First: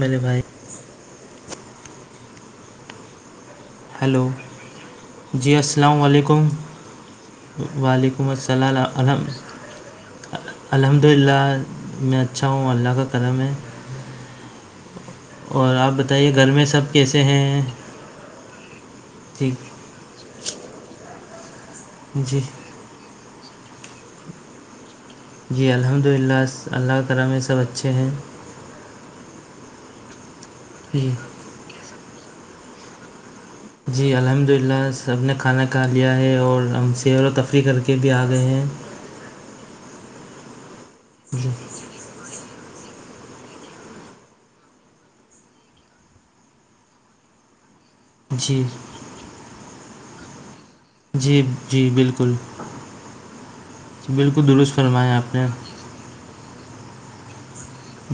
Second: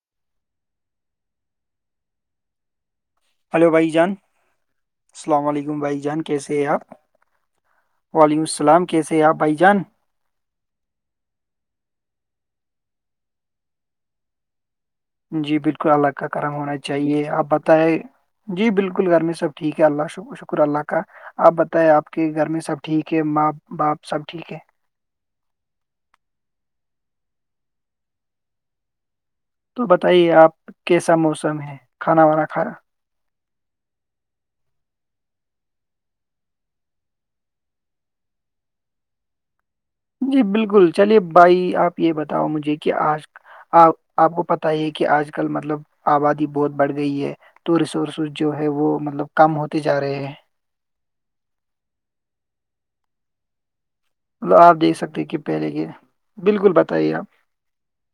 ملے بھائی ہلو بھائی جان ہیلو السلام جی علیکم بھائی جان علیکم کیسے ہیں آپ وعلیکم السلام کیسے آپ بھائی جان الحمد للہ میں اچھا ہوں اللہ کا قدم ہے جی اور بالکل آپ الگ کا بتائیے گھر کرم میں ہونا سب کیسے چاہیے آپ ہیں بتائائے جی بالکل گھر میں سب ٹھیک ہے اللہ شکر اللہ کا آپ بتائ آپ کے جی گھر میں سب ٹھیک ہے ماں باپ سب ٹھیک ہے جی الحمد للہ اللہ تال میں سب اچھے ہیں تو بتائیے آپ جی کیسا موسم ہے کھانا وانا کھانا جی الحمد للہ سب نے کھانا کھا لیا ہے اور ہم سیر و تفریح کر کے بھی آ گئے ہیں جی بالکل چلیے جی بھائی آپ یہ بتاؤ مجھے کہ آج آ آپ کو پت ہی کہ آج کل مطلب آبادی بہت بڑھ گئی ہے تو ریسورس جو جی ہے وہ مطلب کم ہوتے جا رہے ہیں جی جی بالکل بالکل مطلب درست آپ دیکھ فرمایا سکتے آپ کہ نے پہلے کے بالکل بتائیے آپ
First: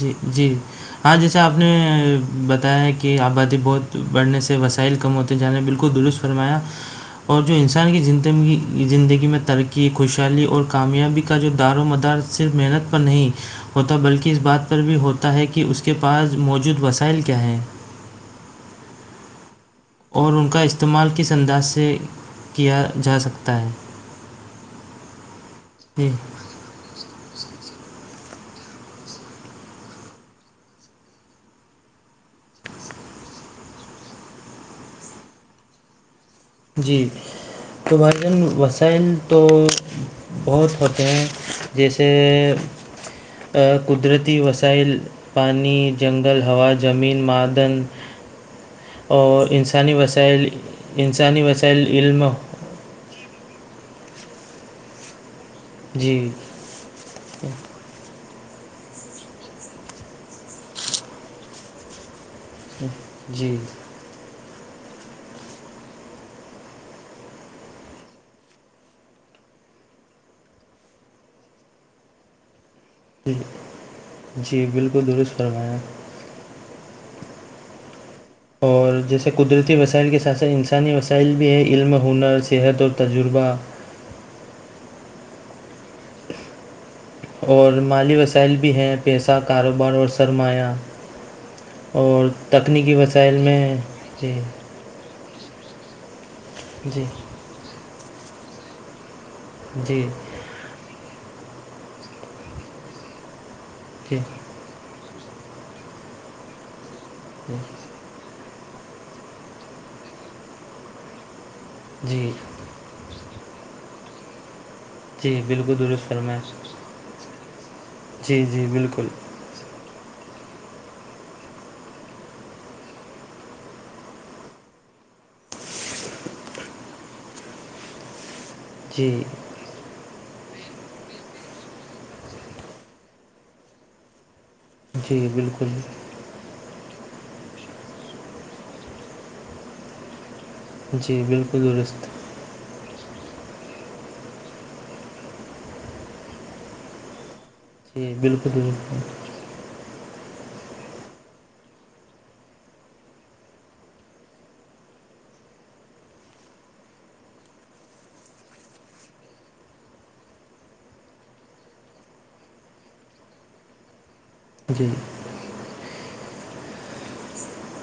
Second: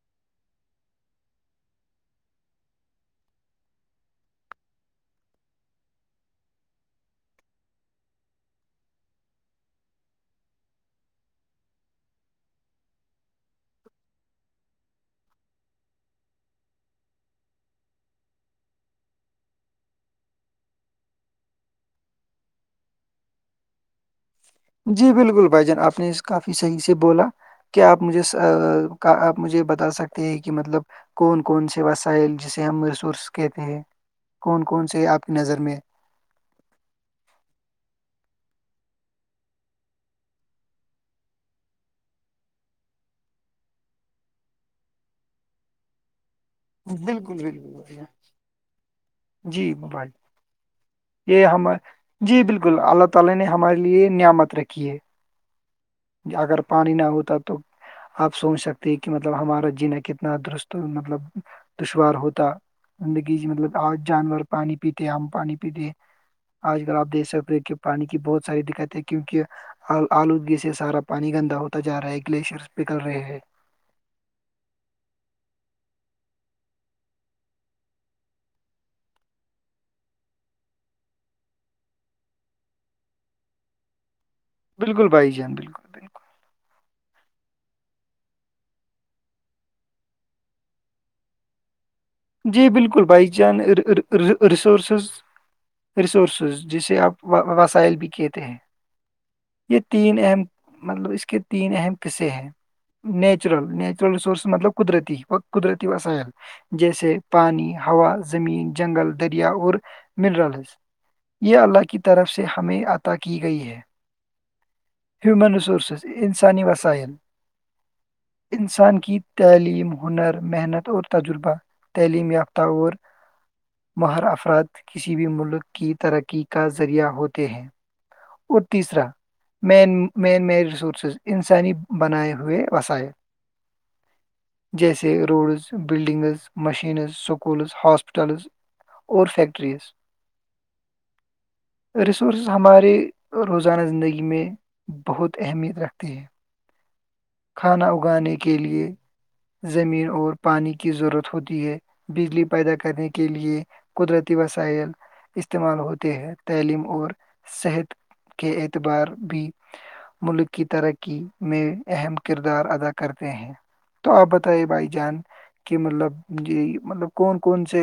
جی جی ہاں جیسے آپ نے بتایا ہے کہ آبادی بہت بڑھنے سے وسائل کم ہوتے جانے بالکل درست فرمایا اور جو انسان کی زندی زندگی میں ترقی خوشحالی اور کامیابی کا جو دار و مدار صرف محنت پر نہیں ہوتا بلکہ اس بات پر بھی ہوتا ہے کہ اس کے پاس موجود وسائل کیا ہیں اور ان کا استعمال کس انداز سے کیا جا سکتا ہے جی بالکل بھائی جان آپ جی نے کافی صحیح سے بولا کیا آپ مجھے آپ مجھے بتا سکتے ہیں کہ مطلب کون کون سے وسائل جسے ہم مرس کہتے ہیں کون کون سے آپ کی نظر میں [unintelligible] بہت ہوتے ہیں جیسے قدرتی وسائل پانی جنگل ہوا زمین بالکل بالکل معادن بھائی جان، اور جی انسانی بھائی وسائل انسانی یہ ہم وسائل علم [unintelligible] جی پانی نہ ہوتا تو آپ سوچ سکتے ہیں کہ مطلب ہمارا جینا کتنا درست مطلب دشوار ہوتا زندگی جی مطلب آج جانور پانی پیتے ہم پانی پیتے آج کل آپ دھ سکتے ہیں کہ پانی کی بہت ساری دقتیں کیونکہ آلودگی سے سارا پانی گندا ہوتا جا رہا ہے گلیشیر پ جی جی بالکل درست فرمائیں اور جیسے قدرتی وسائل کے ساتھ ساتھ انسانی وسائل بھی ہیں علم ہنر صحت اور تجربہ بالکل بائی جان بالکل بالکل اور مالی وسائل بھی ہیں پیسہ کاروبار اور سرمایہ اور جی تکنیکی بالکل بھائی وسائل چان میں جی ریسورسز ریسورسز جسے جی آپ وسائل بھی کہتے ہیں یہ جی تین اہم مطلب اس کے تین اہم قصے ہیں نیچرل نیچرل جی ریسورس مطلب قدرتی و قدرتی وسائل جیسے پانی ہوا زمین جنگل دریا اور منرلز یہ اللہ کی جی طرف سے ہمیں عطا کی گئی ہے جی ہیومن بالکل رسورسز درست فرمایا انسانی وسائل جی جی انسان بالکل کی تعلیم ہنر محنت اور تجربہ تعلیم یافتہ اور مہر افراد کسی بھی ملک کی ترقی کا ذریعہ ہوتے ہیں اور تیسرا جی مین مین مین ریسورسز انسانی بنائے ہوئے وسائل [inaudible] جیسے جی روڈز بالکل بلڈنگز مشینز سکولز ہاسپٹلز اورور فیکٹرز جی بالکل درست سورسز ہمارے روزانہ زندگی میں بہت اہمیت رکھتی ہیں کھانا جی اگانے بالکل کے لیے درست زمین اور پانی کی ضرورت ہوتی ہے بجلی پیدا کرنے کے لیے قدرتی وسائل استعمال ہوتے ہیں تعلیم اور صحت کے اعتبار بھی ملک کی ترقی میں اہم کردار ادا کرتے ہیں تو آپ بتائیے بھائی جی جان کہ مطلب جی مطلب کون کون سے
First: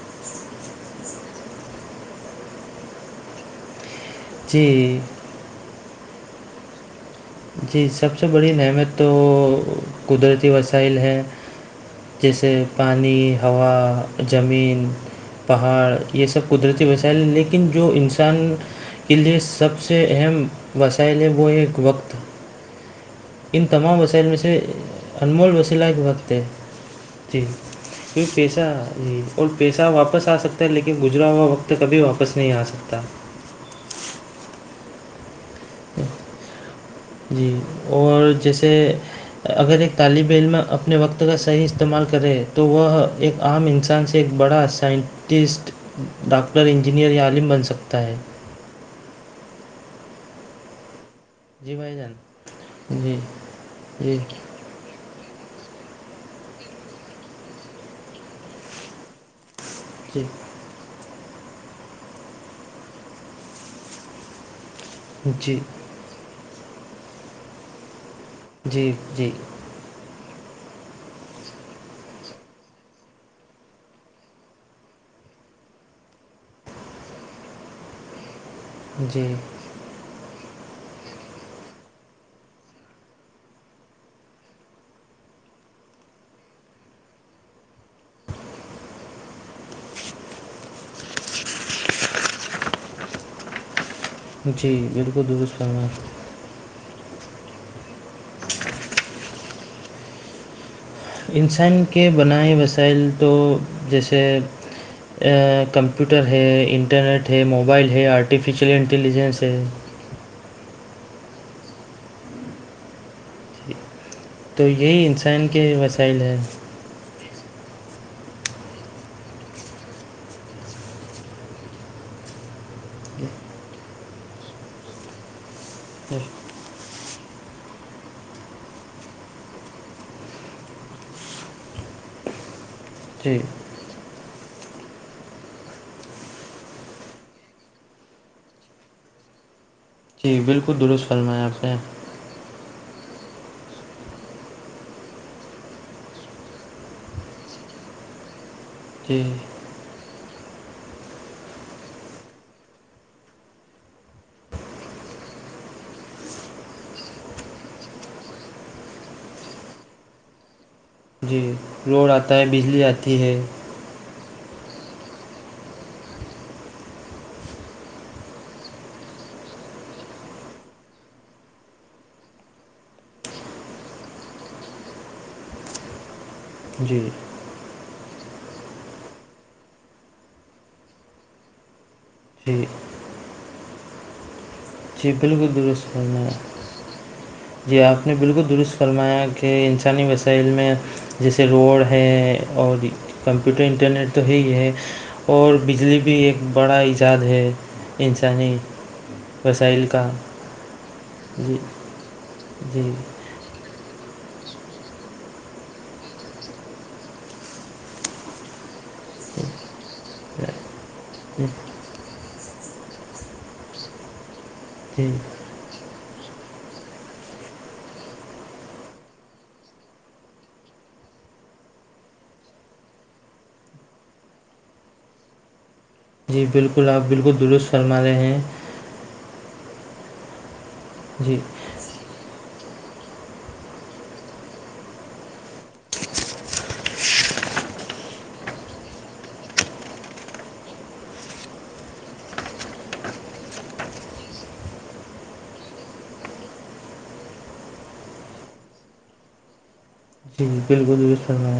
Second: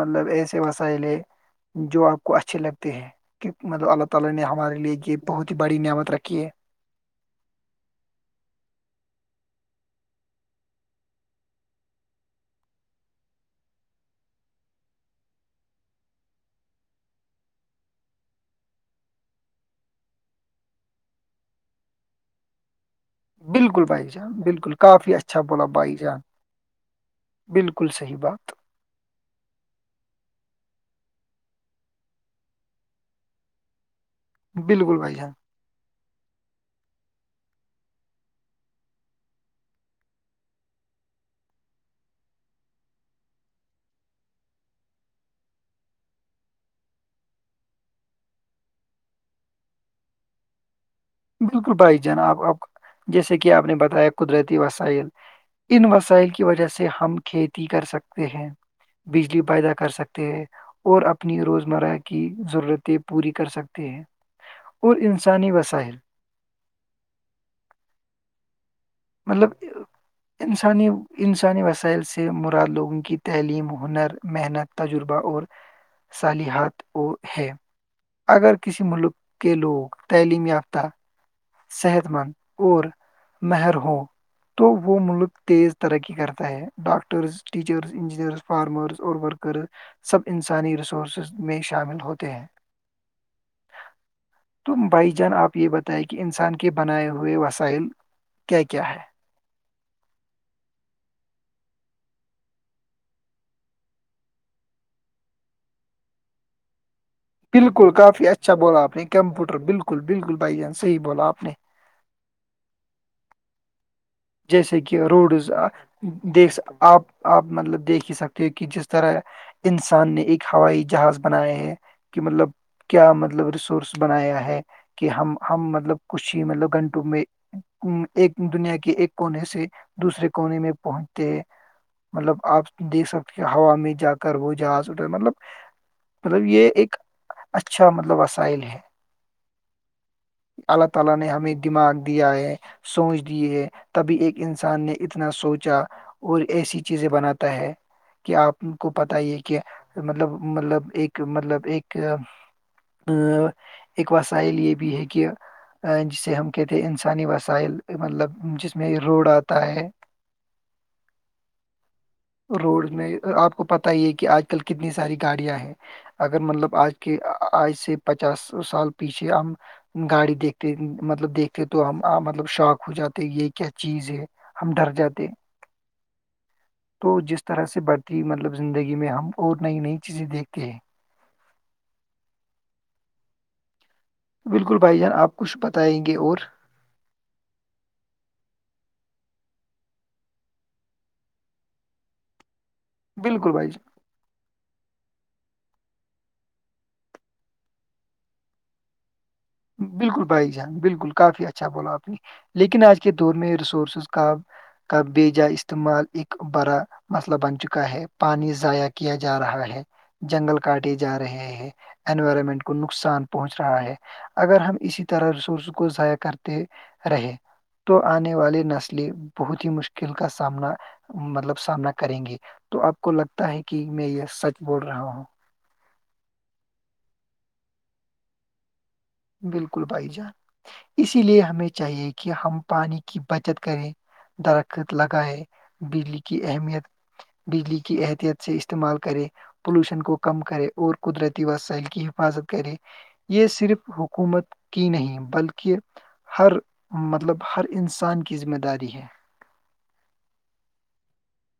مطلب ایسے وسائل ہے [unintelligible] جی [inaudible] جی سب سے بڑی نعمیت تو قدرتی وسائل ہیں جیسے پانی ہوا زمین پہاڑ یہ سب قدرتی وسائل ہیں لیکن جو انسان کے لئے سب سے اہم وسائل ہے وہ ایک وقت ان بالکل تمام بھائی وسائل جان میں سے بالکل کافی اچھا انمول بولا وسیلہ بھائی کے جان وقت ہے جی بالکل صحیح یہ بات پیشہ جی اور پیسہ واپس آ سکتا ہے لیکن گزرا ہوا وقت کبھی واپس نہیں آ سکتا بالکل بھائی ہاں جی اور جیسے اگر ایک طالب علم اپنے وقت کا صحیح استعمال کرے تو وہ ایک عام انسان سے ایک بڑا سائنٹسٹ ڈاکٹر انجینئر یا عالم بن سکتا ہے بالکل بھائی جان آپ جی جیسے کہ آپ نے بتایا جی قدرتی وسائل ان وسائل کی وجہ سے ہم کھیتی کر سکتے ہیں بجلی پیدا کر جی سکتے ہیں اور اپنی روزمرہ کی ضرورتیں پوری کر سکتے ہیں اور انسانی جی وساحل جی جی مطلب انسانی انسانی وسائل سے مراد لوگوں کی تعلیم ہنر محنت تجربہ اور صالحات وہ ہے اگر کسی ملک جی کے لوگ تعلیم یافتہ صحت مند اور مہر ہوں تو وہ ملک تیز ترقی کرتا ہے ڈاکٹرز ٹیچرس انجینئرس فارمرز اور ورکرز سب انسانی ریسورسز میں شامل ہوتے ہیں [unintelligible] تو بھائی بالکل جان آپ درست یہ فرمایا بتائیں کہ انسان کے بنائے ہوئے وسائل کیا کیا ہے انسان کے بنائے وسائل تو جیسے کمپیوٹر ہے انٹرنیٹ ہے موبائل بالکل ہے کافی اچھا آرٹیفیشیل بولا آپ نے انٹیلیجنس ہے کمپیوٹر بالکل بالکل بھائی جان سےی بولاپ نے تو جیسے کہ یہی انسان روڈز کے وسائل ہیں دیک آپ آپ مطلب دیکھ ہی سکتے ہو کہ جس طرح انسان نے ایک ہوائی جہاز بنایا ہے کہ مطلب کیا مطلب ریسورس بنایا ہے کہ ہم ہم مطلب کچھ ہی مطلب گھنٹوں میں ایک دنیا کی ایک کونے سے دوسرے کونے میں پہنچتے ہیں مطلب آپ سے دیکھ جی سکتے ہو ہوا میں جا کر وہ جہاز اٹ مطلب مطلب یہ ایک اچھا مطلب وسائل ہے جی [unintelligible] بالکل درست فرمایا آپ نے تبھی ایک انسان نے اتنا سوچا اور ایسی چیزیں بناتا ہے کہ آپ کو پت جی یہ کہ مطلب مطلب ایک مطلب ایک اک وسائل یہ بھی ہے کہ جسے ہم کہتے ہیں انسانی وسائل مطلب جس میں روڈ آتا ہے جی روڈ آتا ہے بجلی آتی ہے بتے کہ آج کل کتنی ساری گاڑیاں ہیں اگر مطلب آج کے آج سے پچاس سال پیچھے ہم گاڑی دیکھتے مطلب دیکھتے تو ہم مطلب شوق ہو جاتے یہ کیا چیز ہے ہم ڈر جاتے جی تو جس طرح سے بڑھتی مطلب زندگی میں ہم اور نئی نئی چیزیں دیکھتے ہیں جی بالکل بھائی جان چب آپ کو کچھ بتائیں گے درستنا اور جی آپ نے بالکل درست فرمایا کہ انسانی وسائل میں جیسے روڈ ہے اور بالکل کمپیوٹر بھائی جان انٹرنیٹ تو ہے ہے اور بجلی بھی ایک بڑا ایجاد ہے انسانی وسائل کا بالکل بھائی جان بالکل کافی جی اچھا بولا آپ نے جی لیکن آج کے دور میں ریسورسز کا کا بیجا استعمال ا بڑا مسئلہ بن چکا ہے پانی ضائع کیا جا رہا ہے جنگل کاٹے جا رہے جی ہیں انوائرمنٹ کو نقصان پہنچ رہا ہے اگر ہم اسی طرح رسورس کو ضائع کرتے رہے تو آنے والے نسلیں بہت ہی مشکل کا سامنا مطلب سامنا کریں گی تو آپ کو لگتا ہے کہ میں یہ سچ بول رہا ہوں جی بالکل آپ بالکل درست فرما رہے ہیں بالکل بھائی جان اسی جی لیے ہمیں چاہیے کہ ہم پانی کی بچت کریں درخت لگائے بجلی کی اہمیت بجلی کی احتت سے استعمال کرے پولوشن کو کم کرے اور قدرتی وسائل کی حفاظت کرے یہ صرف حکومت کی نہیں بلکہ ہر مطلب ہر انسان کی ذمہ داری ہے جی جی بالکل بھی فرنا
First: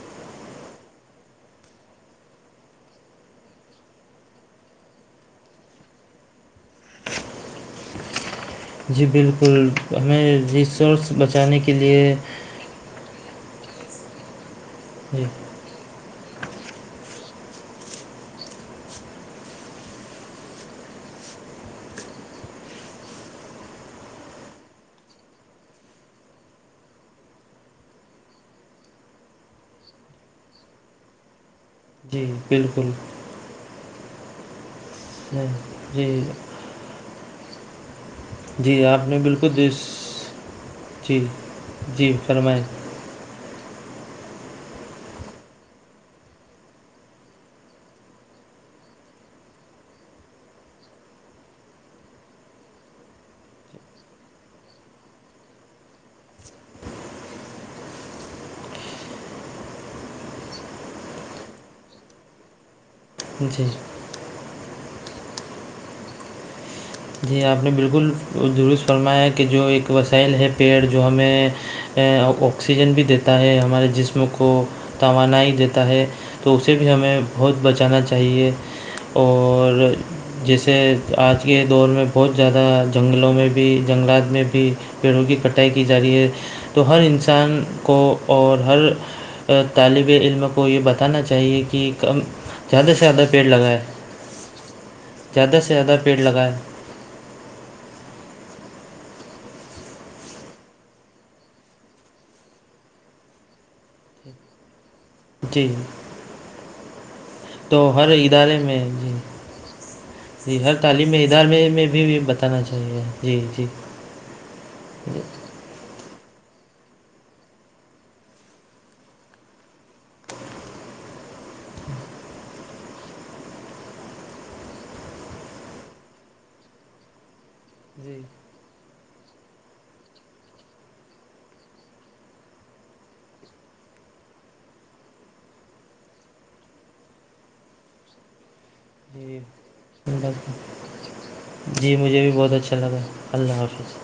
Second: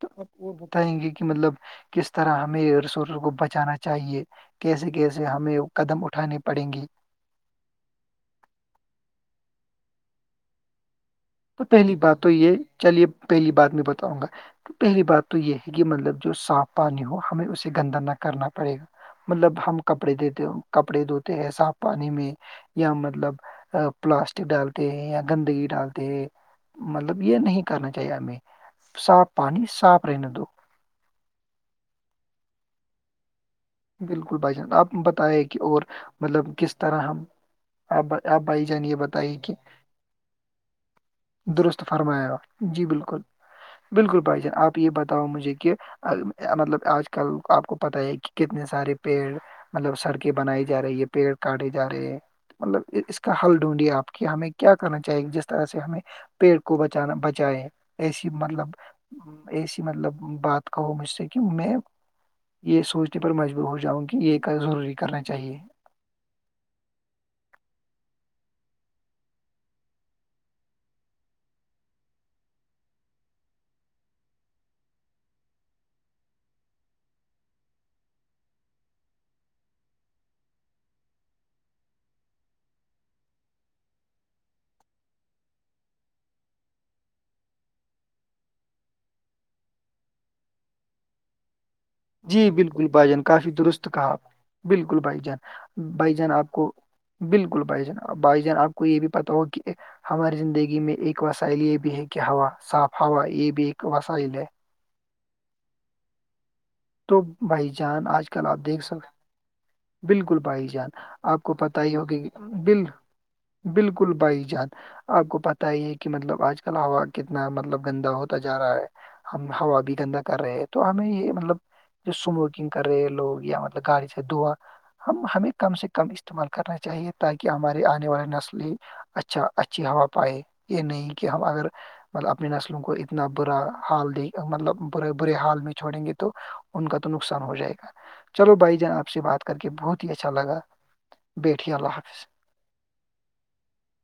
تو آپ وہ بتائیں گے کہ مطلب کس طرح ہمیں رسورس کو بچانا چاہیے کیسے کیسے ہمیں قدم اٹھانانی پڑیں گی جی بالکل ہمیں ریسورس بچانے تو کے پہلی لیے بات تو یہ چلیے پہلی بات میں بتاؤں گا پہلی جی بات تو یہ کہہ مطلب جو صاف پانی ہو ہمیں اسے گندا نہ کرنا پڑے گا مطلب ہم کپڑے دیتے کپڑے دھوتے ہیں صاف پانی میں یا مطلب پلاسٹک ڈالتے ہیں یا گندگی ڈالتے مطلب یہ نہیں کرنا چاہیے میں صاف پانی صاف رہنے دو جی بالکل بالکل بھائی جان آپ بتائے کہ اور جی مطلب کس طرح ہم آپ بھائی آپ بھائی جان جی یہ آپ نے بتائیے کہ بالکل درست جی درست جی فرمایا گا فرمائیں جی بالکل بالکل بھائی جان آپ یہ بتاؤ مجھے کہ مطلب آج کل آپ کو پت ہے کہ کتنے سارے پیڑ مطلب سڑکیں بنائی جا رہی ہے پیڑ کاٹے جا رہے ہیں مطلب اس کا حل ڈھونڈیے آپ کی ہمیں کیا کرنا چاہیے جس طرح سے ہمیں پیڑ کو بچانا بچیں ایسی مطلب ایسی مطلب بات کہو مجھ سے کہ میں یہ سوچ پر مجبور جی ہو جاؤں کہ یہ ضروری کرنا چاہیے جی آپ نے بالکل درست فرمایا کہ جو ایک وسائل ہے پیڑ جو ہمیں آکسیجن بھی دیتا ہے ہمارے جسم کو توانائی دیتا ہے تو اسے بھی ہمیں بہت بچانا چاہیے اور جیسے آج کے دور میں بہت زیادہ جنگلوں میں بھی جنگلات میں بھی پیڑوں کی کٹائی کی جا رہی ہے تو ہر انسان کو اور ہر طالب علم کو یہ بتانا چاہیے کہ کم جی زیادہ بالکل سے بھائی جان زیادہ پیڑ کافی لگائے درست کہا آپ بالکل بھائی جان زیادہ سے زیادہ بھائی پیڑ جان آپ لگائے کو بالکل بھائی جان بھائی جان آپ کو یہ بھی پت ہو کہ ہماری زندگی میں ایک وسائل یہ بھی ہے کہ ہوا صاف ہوا یہ بھی ایک وسائل ہے جی تو بھائی تو جان ہر آج کل ادارے آپ میں دیکھ جی سکتے بالکل جی بھائی ہر جان تعلیمی آپ کو ادارے پت میں ہی بھی ہوگی بتانا بال چاہیے جی جی بالکل بھائی جان آپ کو پت ہی ہے کہ مطلب آج کل ہوا کتنا مطلب گندا ہوتا جا رہا ہے ہم ہوا بھی گندا کر رہے ہیں تو ہمیں یہ مطلب جو اسموکنگ کر رہے ہیں لوگ یا مطلب گاڑی سے دھواں ہم ہمیں کم سے کم استعمال کرنا چاہیے تاکہ ہمارے آنے جی والی نسلیں اچھا اچھی ہوا پائے یہ نہیں کہ ہم اگر مطلب اپنی نسلوں کو اتنا برا حال د مطلب بے برے حال میں چھوڑیں گے تو ان کا تو نقصان ہو جائے گا چلو بھائی جان آپ سے جی بات کر کے بہت ہی اچھا لگا بیٹھیے جی اللہ مجھے حافظ بھی بہت اچھا لگا اللہ حافظ